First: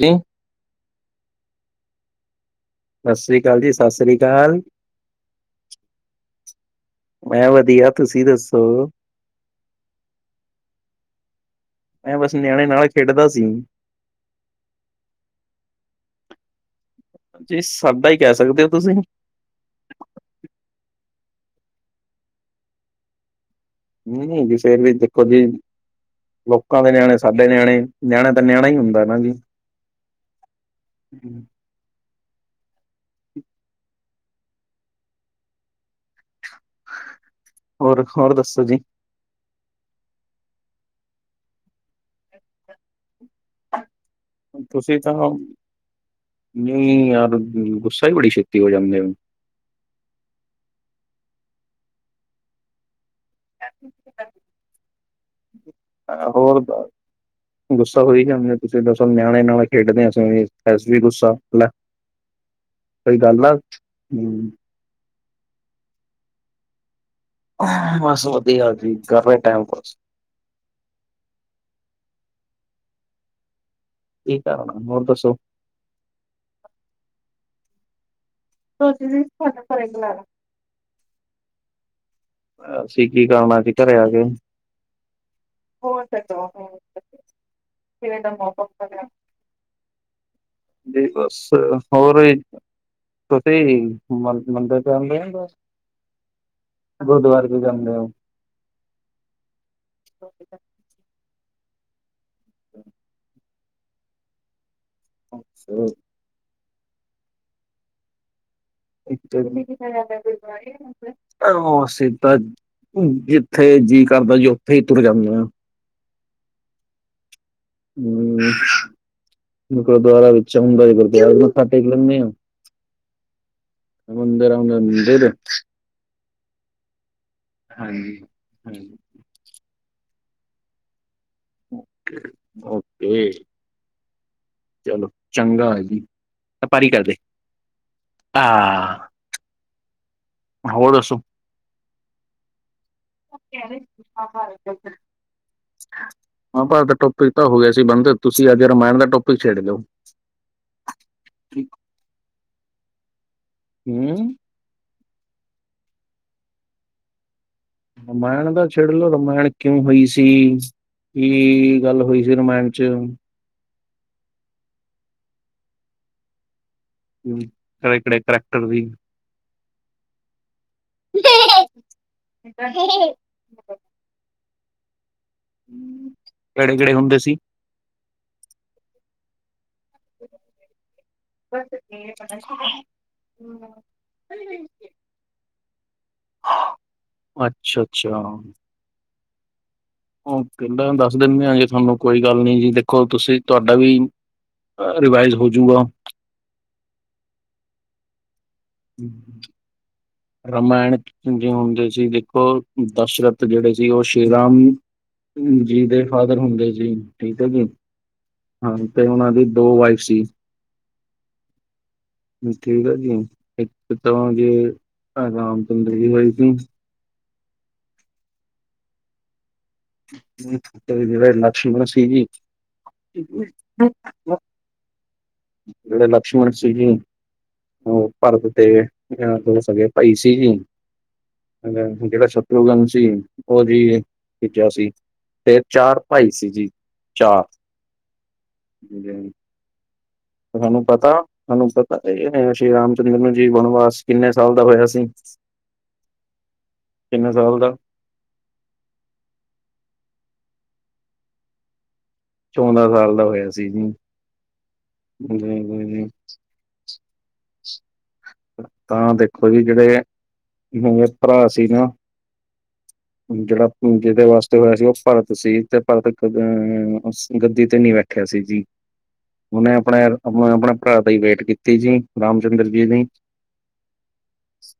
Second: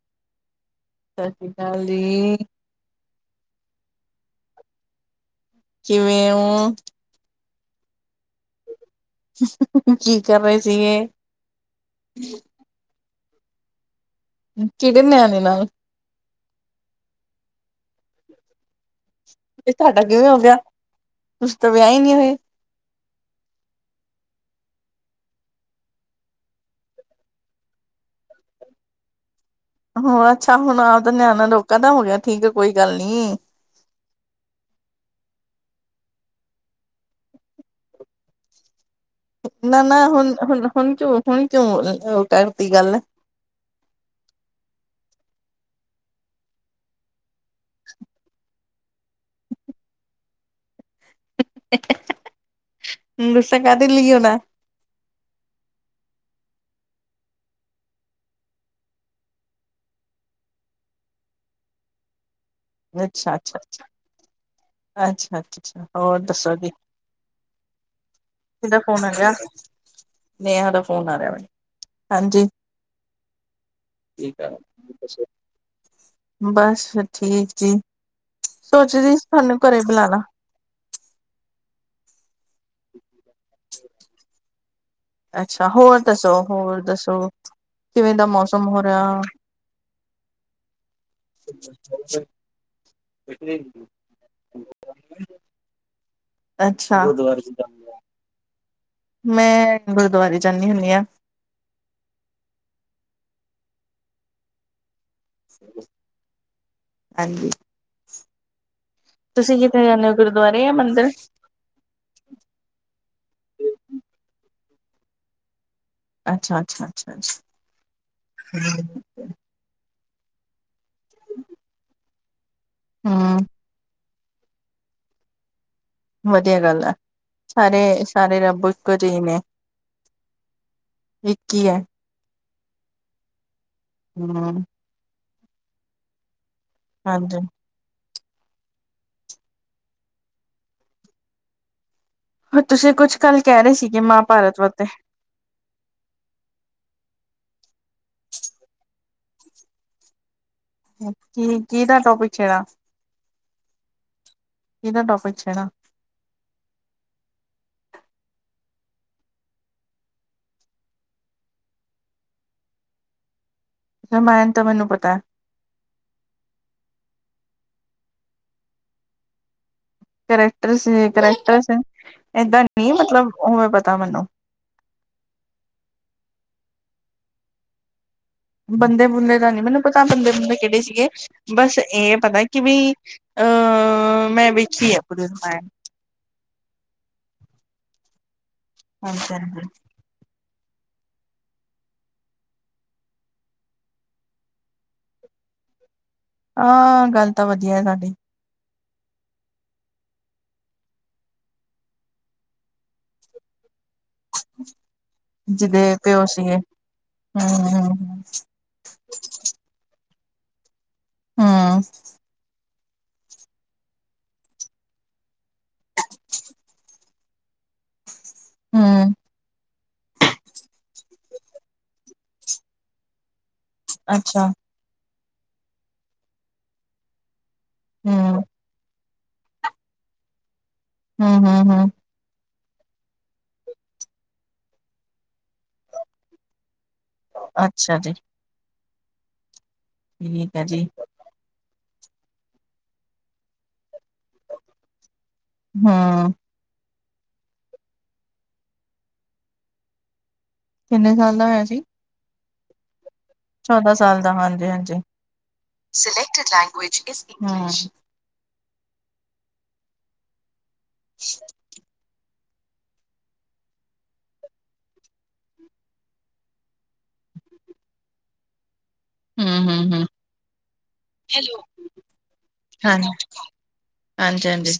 ਨਈਂ। ਸਤਿ ਸ਼੍ਰੀ ਅਕਾਲ ਜੀ। ਸਤਿ ਸ਼੍ਰੀ ਅਕਾਲ ਜੀ, ਸਤਿ ਸ਼੍ਰੀ ਅਕਾਲ। ਕਿਵੇਂ ਓ? ਮੈਂ ਵਧੀਆ, ਤੁਸੀ ਦੱਸੋ? ਕੀ ਕਰ ਰਹੇ ਸੀਗੇ? ਮੈਂ ਬਸ ਨਿਆਣੇ ਨਾਲ ਖੇਡਦਾ ਸੀ। ਕਿਹਦੇ ਨਿਆਣੇ ਨਾਲ? ਜੀ ਸਾਡਾ ਈ, ਕਹਿ ਸਕਦੇ ਓ ਤੁਸੀਂ। ਤੁਹਾਡਾ ਕਿਵੇਂ ਹੋਗਿਆ? ਤੁਸੀਂ ਤਾਂ ਵਿਆਹ ਏ ਨਹੀਂ ਹੋਏ। ਨਹੀਂ-ਨਹੀਂ, ਵੀ ਫੇਰ ਵੀ ਦੇਖੋ ਜੀ। ਲੋਕਾਂ ਦੇ ਨਿਆਣੇ ਸਾਡੇ ਨਿਆਣੇ, ਨਿਆਣਾ ਤਾਂ ਨਿਆਣਾ ਈ ਹੁੰਦਾ ਹੇ ਨਾ ਜੀ। ਹੁਣ ਅੱਛਾ, ਹੁਣ ਆਪ ਦਾ ਨਿਆਣਾ ਲੋਕਾਂ ਦਾ ਹੋ ਗਿਆ, ਠੀਕ ਹੈ, ਕੋਈ ਗੱਲ ਨੀ। ਹੋਰ, ਹੋਰ ਦੱਸੋ ਜੀ? ਨਾ, ਨਾ ਹੁਣ-ਹੁਣ, ਹੁਣ ਕਿਂਉ, ਹੁਣ ਕਿਉਂ ਕਾਟ ਤੀ ਗੱਲ ਤੁਸੀਂ ਤਾਂ ਨ ਯਾਰ, ਗੁੱਸਾ ਹੀ ਬੜੀ ਛੇਤੀ ਹੋ ਜਾਂਦੇ ਹੋ। ਗੁਸਾ ਕਾਦੇ ਲਈ ਹੋਨਾ? ਹੋਰ ਦਸ। ਗੁੱਸ ਹੋਈ ਜਾਂਵੇ, ਤੁਸੀਂ ਦਸੋ, ਨਿਆਣੇ ਨਾਲ ਖੇਡਦੇ ਹ, ਅਸੀਂ ਵੀ ਵੀ ਗੁੱਸਾ ਲੇ। ਸਹੀ ਅੱਛਾ ਗੱਲ ਹੈ। ਅੱਛਾ ਅੱਛਾ ਅੱਛਾ, ਅੱਛਾ, ਅੱਛਾ ਹੋਰ ਦੱਸੋ ਜੀ? ਬਸ, ਵਧੀਆ ਕਿਹਦਾ ਜੀ, ਫੋਨ ਗਿਆ ਕਾਰੇ ਆ ਟਾਈਮ ਪਾਸ। ਨੇਹਾ ਦਾ ਫੋਨ ਆ ਰਿਹਾ ਵੇ, ਹਾਂਜੀ। ਕੀ ਕਾਰਣਾ ਹੋਰ, ਦੱਸੋ? ਬਸ ਠੀਕ ਜੀ, ਸੋਚੀ ਸੋਚਦੀ ਸੀ ਤੁਹਾਨੂੰ ਤੁਹਾਡੇ ਘਰੇ ਬੁਲਾਲਾ ਬੁਲਾਣਾ। ਅਸੀਂ ਕੀ ਕਰਨਾ ਜੀ, ਘਰੇ ਆ ਕੇ ਅੱਛਾ, ਹੋਰ ਦੱਸੋ, ਹੋਰ ਦੱਸੋ, ਕਿਵੇਂ ਦਾ ਮੌਸਮ ਹੋ ਰਿਹਾ? ਜੀ, ਬਸ, ਹੋਰ ਤੁਸੀਂ ਵੀ ਮੰਦਿਰ ਚ ਜਾਂਦੇ ਹੋ, ਬਸ ਅੱਛਾ ਗੁਰਦੁਆਰੇ ਚ ਜਾਂਦੇ ਹੋ? ਮੈਂ ਗੁਰਦੁਆਰੇ ਜਾਣੀ ਹੁੰਦੀ ਹਾਂ। [inaudible] ਤੁਸੀਂ ਹਾਂਜੀ। ਤੁਸੀਂ ਕਿੱਥੇ ਜਾਂਦੇ ਹੋ, ਗੁਰਦੁਆਰੇ ਜਾਂ ਮੰਦਿਰ? ਅਸੀਂ ਤਾਂ ਜਿੱਥੇ ਜੀਅ ਕਰਦਾ ਜੀ, ਉੱਥੇ ਹੀ ਤੁਰ ਜਾਂਦੇ ਹਾਂ। ਅੱਛਾ-ਅੱਛਾ। ਅੱਛਾ-ਅੱਛਾ। ਹਮ, ਮ ਗੁਰਦੁਆਰਾ ਵਿੱਚ ਹੁੰਦਾ ਜ ਥੱ ਟੇ ਲੈਂਦੇ ਆ। ਹਾਂ। ਸਮਦਿਰ ਆਉਂਦਰ ਮੰਦਿਰ। ਵਧੀਆ ਗੱਲ ਆ, ਹਾਂਜੀ ਸਾਰੇ-ਸਾਰੇ ਰੱਬ ਇੱਕੋ ਹਾਂਜੀ। ਜਿਹੀ ਨੇ। ਇੱਕ ਹੀ ਹੈ। Okay okay. ਹਮ। ਚਲੋ ਚੰਗਾ ਹੈ। ਜੀ ਪਾਰੀ ਕਰਦੇ। ਹਾਂਜੀ ਹਾਂ, ਹੋਰ ਦਸੋ। ਤੁਸੀਂ ਕੁਛ ਕਲ ਕਹਿ ਰਹੇ ਸੀਗੇ ਮਹਾਭਾਰਤ ਵਤੇ। ਮਾਂਭਾਰਤ ਦਾ ਟੋਪਿਕ ਤਾਂ ਹੋ ਗਿਆ ਸੀ ਬੰਦ, ਤੁਸੀਂ ਅੱਜ ਰਾਮਾਇਣ ਦਾ ਟੋਪਿਕ ਛੇਡ ਲਓ। ਕੀ ਕਿਦਾ ਟੋਪਿਕ ਛੇੜਾ, ਹੂੰ ਕਿਦਾ ਟੋਪਿਕ ਛੇੜਾ। ਰਮਾਇਣ ਦਾ ਛੇਡਲਓ ਰਮਾਇਣ ਕਿਉਂ, ਹੋਈ ਸੀ? ਕੀ ਗੱਲ ਹੋਈ ਸੀ ਰਮਾਇਣ ਚ। ਰਾਮਾਇਣ ਤਾਂ ਮੈਨੂੰ ਪਤਾ ਹ। ਹ, ਕੇਦੇ ਕਿਦੇ ਕਰੈਕਟਰ ਸੀ। ਕਰੈਕਟਰਸ-ਕਰੈਕਟਰਸ-ਏਦਾਂ ਨਹੀਂ, ਮਤਲਬ ਉਹਵੇ ਬਤਾ ਮੈਨੂੰ। ਕਿਹੜੇ-ਕਿਹੜੇ ਹੁੰਦੇ ਸੀ? ਬੰਦੇ-ਬੰਦੇ ਦਾ ਨੀ ਮੈਨੂੰ ਪਤਾ, ਬੰਦੇ-ਬੰਦੇ ਕਿਹੜੇ ਸੀਗੇ ਬਸ ਇਹ ਪਤਾ ਕਿ ਵੀ ਅਹ, ਮੈਂ ਵੇਖੀ ਆ ਰਾਮਾਇਣ। ਅੱਛਾ-ਅੱਛਾ। ਹਮ-ਹਮ, ਹਮ। ਓ ਕਹਿੰਦਾ ਦੱਸ ਦਿੰਦੇ ਆਾਂ ਜੀ ਤੁਹਾਨੂੰ, ਕੋਈ ਗੱਲ ਨੀ ਜੀ ਦੇਖੋ ਤੁਸੀਂ ਤੁਹਾਡਾ ਵੀ ਰਿਵਾਈਜ਼ ਹੋਜੂਗਾ। ਹਾਂ, ਗੱਲ ਤਾਂ ਵਧੀਆ ਹ ਤੁਹਾਡੀ। ਰਮਾਇਣ 'ਜ ਹੁੰਦੇ ਸੀ। ਦੇਖੋ ਦਸ਼ਰਥ ਜਿਹੜੇ ਸੀ ਉਹ ਸ਼੍ਰੀ ਰਾਮ ਜਿਹਦੇ ਜੀ ਦੇ ਪਿਓ ਫਾਦਰ ਸੀਗੇ ਹੁੰਦੇ ਸੀ, ਠੀਕ ਹੈ ਜੀ। ਹਮ ਹਾਂ, ਤੇ ਉਹਨਾਂ ਦੀ ਦੋ ਵਾਈਫ ਸੀ। ਹਾਂ। ਠੀਕ ਆ ਜੀ, ਇੱਕ ਤਾ ਜੇ ਰਾਮ ਚੰਦਰ ਜ ਹੈਈ ਸੀ। ਹਮ। ਜੇੜ੍ਹੇ ਲਕਸ਼ਮਣ ਸੀ ਜੀ। ਅੱਛਾ। ਜਿਹੜੇ ਲਕਸ਼ਮਣ ਸੀ ਜੀ, ਉਹ ਹਮ ਭਰਤ ਦੇ ਜਾਂ ਦ ਸਕੇ ਪਾਈ ਸੀ ਹੀ ਜੀ। ਹਮ, ਹਮ, ਹਮ। ਜਿਹੜਾ ਸ਼ਤਰੁਘਨ ਸੀ, ਉਹ ਜੀ ਖਿੱਚਿਆ ਸੀ। ਤੇ ਚਾਰ ਭਾਈ ਸੀ ਜੀ, ਚਾਰ। ਅੱਛਾ ਜੀ ਠੀਕ ਹੈ ਜੀ ਤੁਾਨੂੰ ਪਤਾ, ਤੁਹਾਨੂੰ ਪਤਾ ਇਹ ਸ਼੍ਰੀ ਰਾਮ ਚੰਦਰ ਨੂੰ ਜੀ ਵਨਵਾਸ, ਕਿੰਨੇ ਸਾਲ ਦਾ ਹੋਇਆ ਸੀ? ਹਮ ਕਿੰਨੇ ਸਾਲ ਦਾ? ਕਿੰਨੇ ਸਾਲ ਦਾ ਹੋਇਆ ਸੀ? ਚੌਦਾਂ ਸਾਲ ਦਾ ਹੋਇਆ ਸੀ। ਜੀ ਚੋਦਾ ਸਾਲ ਦਾ ਹੋਇਆ ਸੀ, ਹਾਂਜੀ- ਜੀ ਜੀ ਜੀ ਹਾਂਜੀ। ਤਾਂ ਦੇਖੋ ਜੀ, ਜਿਹੜੇ ਦੋਵੇਂ ਭਰਾ ਸੀ ਨਾ ਜਿਹੜਾ ਜਿਹਦੇ ਵਾਸਤੇ ਹੋਇਆ ਸੀ, ਉਹ ਭਰਤ ਸੀ, ਤੇ ਭਰਤ ਕ ਗੱਦੀ 'ਤੇ ਨ ਬੈਠਿਆ ਸੀ ਜੀ। ਹ। ਉਹਨੇ ਆਪਣੇ ਆਪ ਆਪਣੇ ਭਰਾ ਦਾ ਵੇਟ ਕੀਤੀ ਜੀ, ਰਾਮ ਚੰਦਰ ਜੀ ਦੀ। ਹਾਂਜੀ ਹਾਂਜੀ, ਹਾਂਜੀ।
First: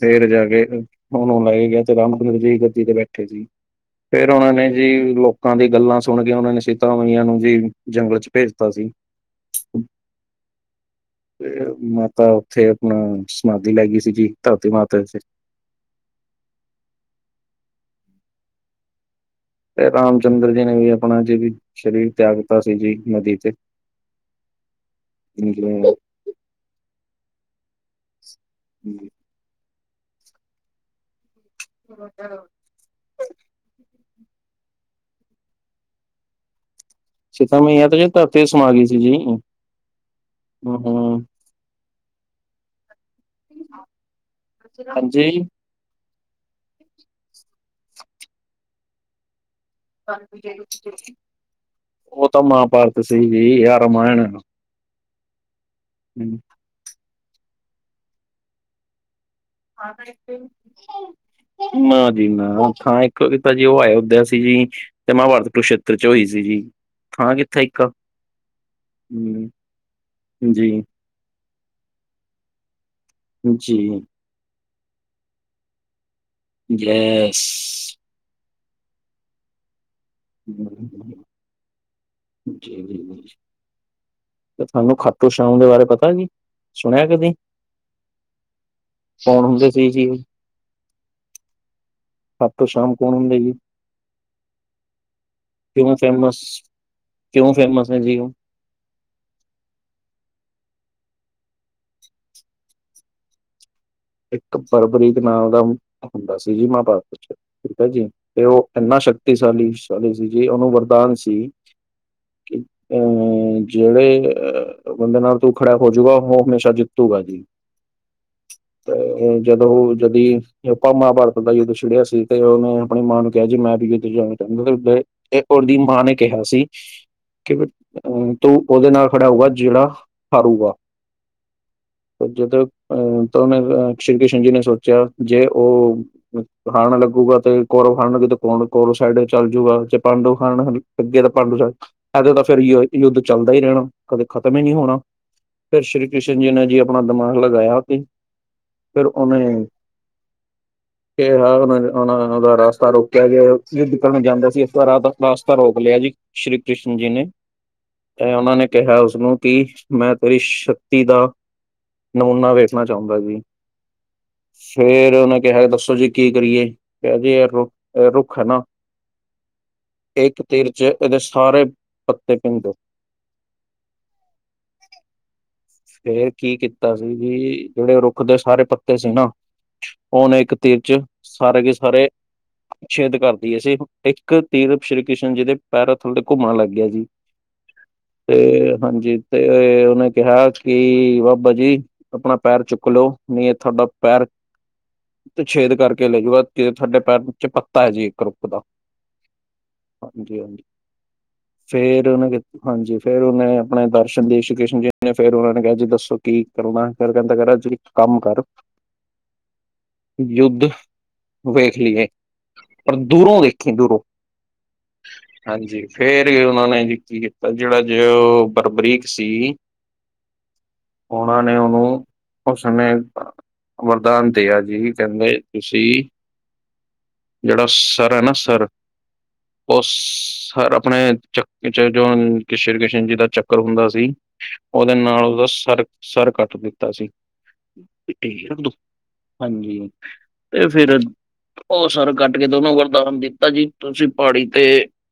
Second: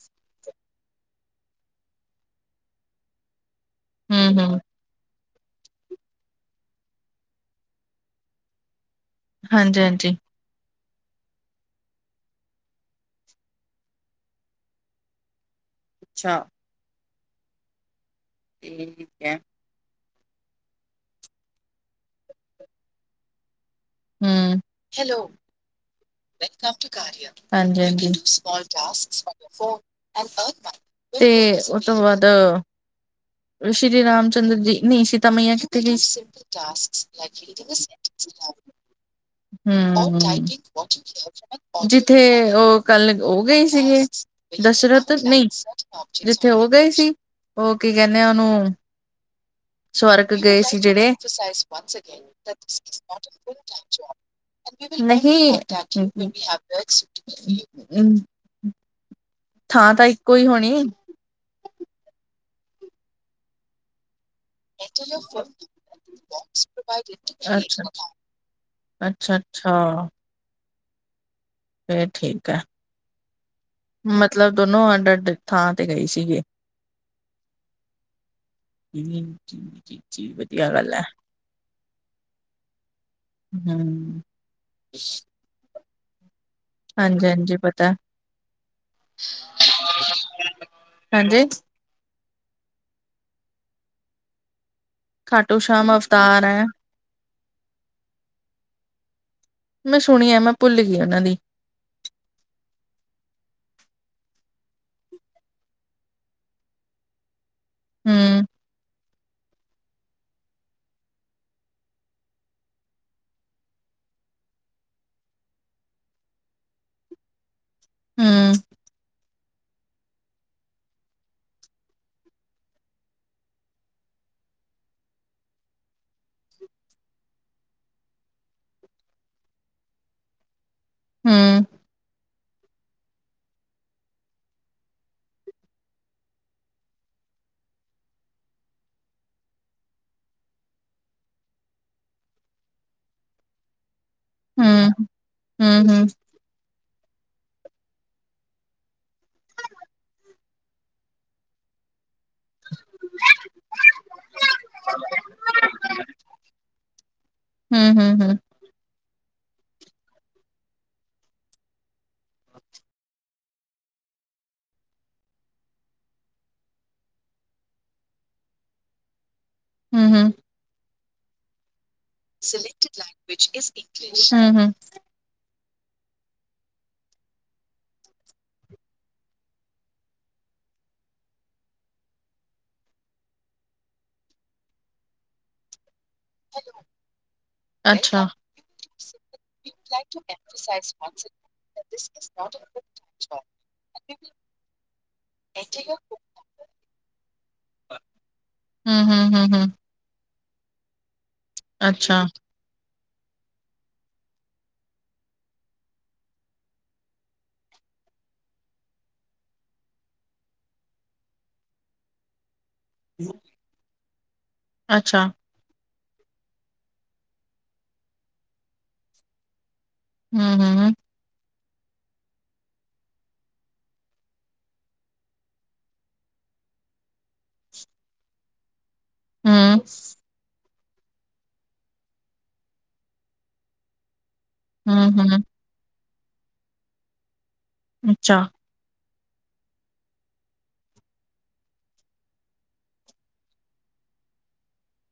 ਫਰ ਜਾ ਕੇ, ਹੁਣੂੰ ਲਾਏ ਗਿਆ ਤੇ ਰਾਮ ਚੰਦਰ ਜੀ ਗੱਦੀ ਤੇ ਬੈਠੇ ਸੀ। ਫੇਰ ਹਮ ਉਹਨਾਂ ਹਮ ਨੇ ਜੀ ਲੋਕਾਂ ਦੀ ਗੱਲਾਂ ਸੁਣ ਕੇ, ਉਹਨਾਂ ਨੇ ਸੀਤਾਮਈਆਂ ਨੂੰ ਜੀ ਜੰਗਲ 'ਚ ਭੇਜਤਾ ਸੀ। ਹ। ਹਾਂਜੀ ਹਾਂਜੀ ਤੇ ਮਾਤਾ ਉੱਥੇ ਆਪਣਾ, ਸਮਾਧੀ ਲੈ ਗਈ ਸੀ ਜੀ ਧਰਤੀ ਮਾਤਾੇ ਅੱਛਾ। ਠੀਕ ਹੈ। ਤੇ ਰਾਮ ਚੰਦਰ ਜੀ ਨੇ ਵੀ ਆਪਣਾ ਜਿ ਵੀ, ਸਰੀਰ ਤਿਆਗ ਕੀਤਾ ਸੀ ਜੀ ਨਦੀ ਤੇ। ਹਮ, ਹਾਂਜੀ ਹਾਂਜੀ। ਤੇ, ਉਸ ਤੋਂ ਬਾਅਦ ਸ਼੍ਰੀ ਰਾਮ ਚੰਦਰ ਜੀ, ਨਹੀਂ ਸੀਤਾ ਮਈਆ ਕਿਤੇ ਵੀ ਸੀਤਾ ਮਈਆਂ ਤੇ, ਧਰਤੀ 'ਚ ਸਮਾ ਗਈ ਸੀ ਜੀ। ਹਮ, ਹੂੰ, ਜਿਥੇ ਉਹ ਕੱਲ ਉਹ ਗਏ ਸੀਗੇ, ਦਸ਼ਰਥ ਹਾਂਜੀ ਨਹੀਂ ਜਿੱਥੇ ਉਹ ਗਏ ਸੀ, ਉਹ ਕੀ ਕਹਿੰਦੇ ਆ ਉਹਨੂੰ ਸਵਰਗ ਗਏ ਸੀ ਜਿਹੜੇ ਉਹ ਤਾਂ ਮਹਾਭਾਰਤ ਸੀ ਜੀ ਯਾ ਰਾਮਾਇਣ ਨਹੀਂ ਥਾਂ ਤਾਂ, ਇੱਕੋ ਹੀ ਹੋਣੀ। ਨਾ ਜੀ ਨਾ ਥਾਂ ਇੱਕ ਤਾਂ ਜੀ ਉਹ ਆਇਆ ਹੁੰਦੇ ਅਸੀ ਜੀ। ਤੇ ਮਹਾਭਾਰਤ ਕੁਰਸ਼ੇਤਰ ਚ ਹੋਈ ਸੀ ਜੀ। ਥਾਂ ਅੱਛਾ। ਕਿੱਥੇ ਇੱਕ ਅੱਛਾ, ਹੂੰ ਅੱਛਾ। ਜੀ। ਫਿਰ ਠੀਕ ਆ। ਜੀ। ਮਤਲਬ ਦੋਨੋ ਅੱਡ, ਅੱਡ ਥਾਂ ਤੇ ਗਏ ਸੀਗੇ। ਗੈਸ ਚੀ ਵਧੀਆ ਗੱਲ ਏ। ਜੀ ਤੁਹਾਨੂੰ ਖਾਟੋ ਛਾਮ ਦੇ ਬਾਰੇ ਪਤਾ ਨੀ। ਸੁਣਿਆ ਹਾਂਜੀ ਕਦੀ ਹਾਂਜੀ ਪਤਾ ਕੌਣ ਹੁੰਦੇ ਸੀ ਸੀ। ਹਾਂਜੀ। ਖਾਟੂ ਸ਼ਾਮ ਕੌਣ ਹੁੰਦੇ ਜੀ। ਖਾਟੂ ਸ਼ਾਮ ਕਿਉਂ ਫੇਮਸ ਅਵਤਾਰ ਹੈ ਕਿਉਂ ਫੇਮਸ ਹੈ ਜੀ। ਮੈਂ ਸੁਣਿਆ ਮੈਂ ਭੁੱਲ ਗਈ ਉਹਨਾਂ ਦੀ। ਇੱਕ ਫਰਵਰੀ ਦੇ ਨਾਲ ਦਾ ਹੁੰਦਾ ਸੀ ਜੀ ਮਹਾਭਾਰਤ ਚ ਠੀਕ ਹੈ ਜੀ ਤੇ ਹਮ ਉਹ ਇੰਨਾ ਸ਼ਕਤੀ ਸਾਲੀ ਚਾਲੀ ਸੀ ਜੇ ਉਹਨੂੰ ਵਰਦਾਨ ਸੀ। ਅ ਜਿਹੜੇ ਅਹ ਬੰਦੇ ਨਾਲ ਤੂੰ ਖੜਾ ਹੋਜੂਗਾ ਉਹ ਹਮੇਸ਼ਾ ਜਿੱਤੂਗਾ ਜੀ। ਹੂ। ਤੇ ਜਦੋਂ ਜਦੀ ਆਪਾਂ ਮਹਾਭਾਰਤ ਦਾ ਯੁੱਧ ਛੜਿਆ ਸੀ ਤੇ ਉਹਨੇ ਆਪਣੀ ਮਾਂ ਨੂੰ ਕਿਹਾ ਜੀ ਮੈਂ ਵੀ ਯੁੱਧ ਜਾਣਾ ਚਾਹੁੰਦਾ ਉ ਤੇ ਉਹ ਦੀ ਮਾਂ ਨੇ ਕਿਹਾ ਸੀ ਕਿ ਅ ਤੂੰ ਉਹਦੇ ਨਾਲ ਖੜਾ ਹੋਊਗਾ ਜਿਹੜਾ ਹਾਰੂਗਾ। ਹੂ। ਜਦੋਂ ਅਹ ਸ਼੍ਰੀ ਕ੍ਰਿਸ਼ਨ ਜੀ ਨੇ ਸੋਚਿਆ ਜੇ ਉਹ ਖਾਣ ਲੱਗੂਗਾ ਤੇ ਕੋਰਵ ਖਾਣ ਲੱਗੇ ਤੇ ਕੋਰਵ ਕੋਲੋ ਸਾਈਡ ਚੱਲ ਜੂਗਾ ਜੇ ਪਾਂਡਵ ਖਾਣ ਅੱਗੇ ਤਾਂ ਪਾਂਡੂ ਸਨ ਇਹਦੇ ਤਾਂ ਫਿਰ ਯੁੱਧ ਚੱਲਦਾ ਹੀ ਰਹਿਣਾ। ਕਦੇ ਖ਼ਤਮ ਹੀ ਨਹੀਂ ਹੋਣਾ, ਫਿਰ ਹਮ ਹਮ ਸ੍ਰੀ ਕ੍ਰਿਸ਼ਨ ਜੀ ਨੇ ਜੀ ਆਪਣਾ ਦਿਮਾਗ ਲਗਾਇਆ ਤੇ ਫਿਰ ਉਹਨੇ ਕਿਹਾ ਉਹਨੇ ਉਹ ਦਾ ਰਸਤਾ ਰੋਕਿਆ ਗਿਆ ਨਿਕਲਣ ਜਾਂਦਾ ਸੀ ਇਸ ਰਸਤਾ ਰੋਕ ਲਿਆ ਜੀ। ਸ਼੍ਰੀ ਕ੍ਰਿਸ਼ਨ ਜੀ ਨੇ ਹਾ, ਹਾ, ਹਾ। ਤੇ ਉਹਨਾਂ ਨੇ ਕਿਹਾ ਉਸਨੂੰ ਕਿ ਮੈਂ ਤੇਰੀ ਸ਼ਕਤੀ ਦਾ ਨਮੂਨਾ ਵੇਖਣਾ ਚੰਗਾ ਜੀ। ਫੇਰ ਉਹਨੇ ਕਿਹਾ ਦੱਸੋ ਜੀ ਕੀ ਕਰੀਏ ਜੀ ਇਹ ਰੁੱਖ ਹੈ ਨਾ [unintelligible] ਇੱਕ ਤੀਰ ਚ ਇਹਦੇ ਸਾਰੇ ਪੱਤੇ ਭਿੰਨ ਦੋ [inaudible] ਫੇਰ ਕੀ ਕੀਤਾ ਸੀ ਵੀ ਜਿਹੜੇ ਰੁੱਖ ਦੇ ਸਾਰੇ ਪੱਤੇ ਸੀ ਨਾ ਉਹਨੇ ਇੱਕ ਤੀਰ ਚ ਸਾਰੇ ਕੇ ਸਾਰੇ ਛੇਦ ਕਰਦੀ ਹੈ ਸੀ ਇੱਕ ਤੀਰ ਸ਼੍ਰੀ ਕ੍ਰਿਸ਼ਨ ਜੀ ਦੇ ਪੈਰਾ ਥਲੇ ਘੁੰਮਣ ਲੱਗ ਗਿਆ ਜੀ ਅੱਛਾ ਤੇ ਹਾਂਜੀ ਤੇ ਉਹਨੇ ਕਿਹਾ ਕਿ ਬਾਬਾ ਜੀ ਆਪਣਾ ਪੈਰ ਚੁੱਕ ਲਓ ਨਹੀਂ ਤੁਹਾਡਾ ਪੈਰ ਛੇਦ ਕਰਕੇ ਲੈਜੂਗਾ ਤੁਹਾਡੇ ਪੈਰ ਥਲੇ ਪੱਤਾ ਹੈ ਜੀ ਇੱਕ ਰੁੱਖ ਦਾ। ਹੂ, ਹੂ, ਹੂ, ਹੂ। ਹਾਂਜੀ ਹਾਂਜੀ। ਫੇਰ ਅੱਛਾ ਓਨਾ ਹਾਂਜੀ, ਫ਼ੇਰ ਓਨੇ ਅਪਣੇ ਦਰਸ਼ਨ ਦੇ ਸ਼ਿਕਿਸ਼ਨ ਜੀ ਨੇ ਫੇਰ ਓਨਾਂ ਕੇਆ ਜੀ ਦੱਸੋ ਕੀ ਕਰਨਾ? ਫੇਰ ਕੈਂਦਾ ਕੈਰਾ ਜੀ ਇੱਕ ਕੰਮ ਕਰ। ਯੁੱਧ ਵੇਖ ਲਈਏ ਪਰ ਦੂਰੋਂ ਵੇਖੀਂ ਦੂਰੋਂ। ਅੱਛਾ। ਹਾਂਜੀ। ਫੇਰ ਓਨਾਂ ਨੇ ਜੀ ਕੀ ਕੀਤਾ ਜੇੜਾ ਜੇਓ ਬਰਬਰੀਕ ਸੀ। ਹੂੰ। ਹੂੰ। ਓਨਾਂ ਨੇ ਓਨੂੰ ਉਸ ਸਮੇ ਵਰਦਾਨ ਦੀਆ ਜੀ ਕੇਂਦੇ ਤੁਸੀ ਜੇੜਾ ਸਰ ਐਨਾ ਸਰ ਹਮ ਓ ਸਰ ਅਪ ਅਪਣੇ ਚੱਕ ਜੋ ਸ਼੍ਰੀ ਕ੍ਰਿਸ਼ਨ ਜੀ ਦਾ ਚੱਕਰ ਹੁੰਦਾ ਸੀ। ਓਦੇ ਹਮ ਨਾਲ ਓਦਾ ਹਮ ਸਰ ਸਰ ਕੱਟ ਦਿੱਤਾ ਸੀ। ਅੱਛਾ ਹਾਂਜੀ। ਤੇ ਫੇਰ ਓ ਸਰ ਕੱਟ ਕੇ ਦੋਨੋ ਵਰਦਾਨ ਦਿੱਤਾ ਜੀ ਤੁਸੀ ਪਾੜੀ ਤੇ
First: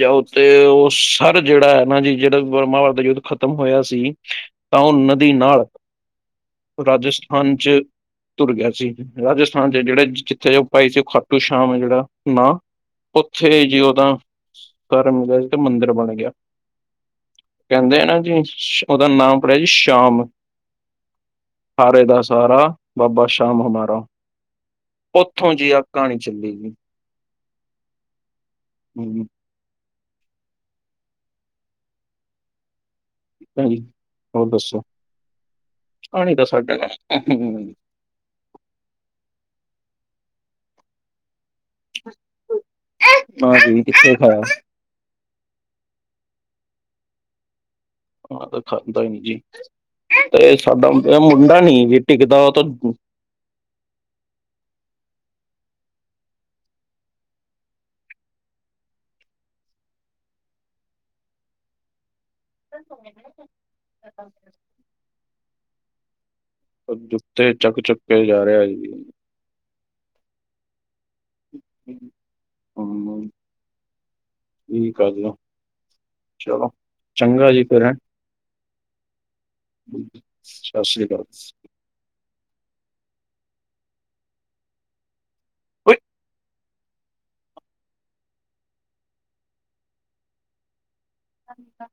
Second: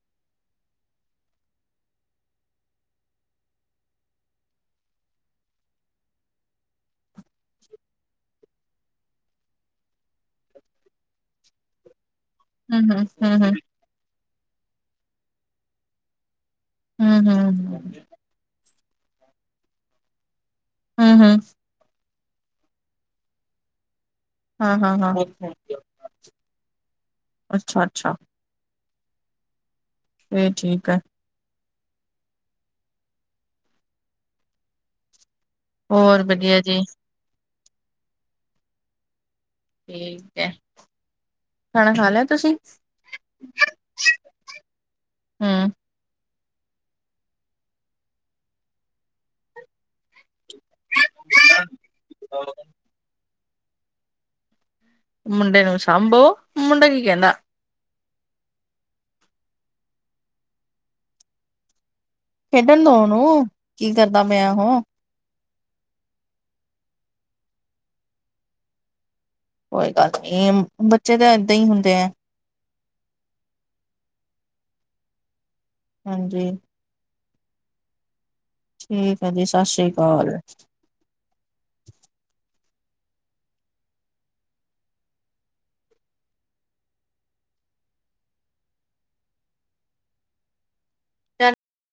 ਜਾਂ ਉ ਤੇ ਓ ਸਰ ਜੇੜਾ ਐ ਨਾ ਜੀ ਜੇੜਾ ਮਹਾਭਾਰਤ ਦਾ ਯੁੱਧ ਖਤਮ ਹੋਏਆ ਸੀ ਤਾਂਓ ਨਦੀ ਨਾਲ ਰਾਜਸਥਾਨ ਚ ਤੁਰ ਗਆ ਸੀ। ਰਾਜਸਥਾਨ ਚ ਜੇੜੇ ਜਿੱਥੇ ਓ ਪਾਈ ਸੀ ਖਾਟੂ ਸ਼ਾਮ ਐ ਜੇੜਾ ਨਾ, ਹਮ ਹਮ ਹਮ ਓਥੇ ਜੀ ਓਦਾ ਘਰ ਮਿਲਿਆ ਸੀ ਤੇ ਮੰਦਰ ਬਣ ਗਆ। ਹਮ ਹਮ ਹਮ ਕੈਂਦੇ ਐ ਨਾ ਜੀ ਓਦਾ ਨਾਮ ਪੜੇਆ ਜੀ ਸ਼ਾਮ। ਹੂੰ ਹੂੰ। ਹਾਰੇ ਦਾ ਸਹਾਰਾ ਬਾਬਾ ਸ਼ਾਮ ਹਮਾਰਾ। ਹਾਂ ਹਾਂ ਹਾਂ ਓਥੋਂ ਜਿ ਆ ਕਾਣੀ ਚੱਲੀ ਗੀ। ਅੱਛਾ ਅੱਛਾ। ਹੂੰ। ਏ ਠੀਕ ਐ। ਜੀ ਹੋਰ ਦੱਸੋ? ਹੋਰ ਆਣੀ ਤਾਂ ਵਧੀਆ ਸਾਡਾ ਜੀ ਠੀਕ ਐ। ਖਾਣਾ ਖਾ ਲੇਆ ਤੁਸੀ? ਨਾ ਜੀ ਕਿੱਥੇ ਖਾਇਆ ਹੂਂ। ਆਂ ਖਾਂਦਾ ਨੀ ਜੀ। ਤੇ ਸਾਡਾ ਤੇ ਮੁੰਡਾ ਨੀ ਜੀ ਟਿਕਦਾ ਓਤਾਂ ਮੁੰਡੇ ਨੂੰ ਸਾਂਭੋ। ਮੁੰਡਾ ਕੀ ਕੈਂਦਾ? ਖੇਡਨ ਦੋ ਓਨੂੰ। ਕੀ ਕਰਦਾ ਪੇਆ ਓਹ? ਜੁੱਤੇੇ ਚਕ ਚਕ ਕੇ ਜਾ ਰੇਆ ਜੀ। ਕੋਈ ਗੱਲ ਨੀ। ਬੱਚੇ ਤਾਂ ਏਦਾਂ ਹੀ ਹੁੰਦੇ ਐ। ਹੰ, ਠੀਕ ਆ ਹਾਂਜੀ ਚਲੋ। ਚੰਗਾ ਜੀ ਫੇਰ ਹੈਂ। ਠੀਕ ਐ ਜੀ। ਸਤਿ ਸ੍ਰੀ ਅਕਾਲ। ਸਤਿ ਸ਼੍ਰੀ ਅਕਾਲ। [unintelligible]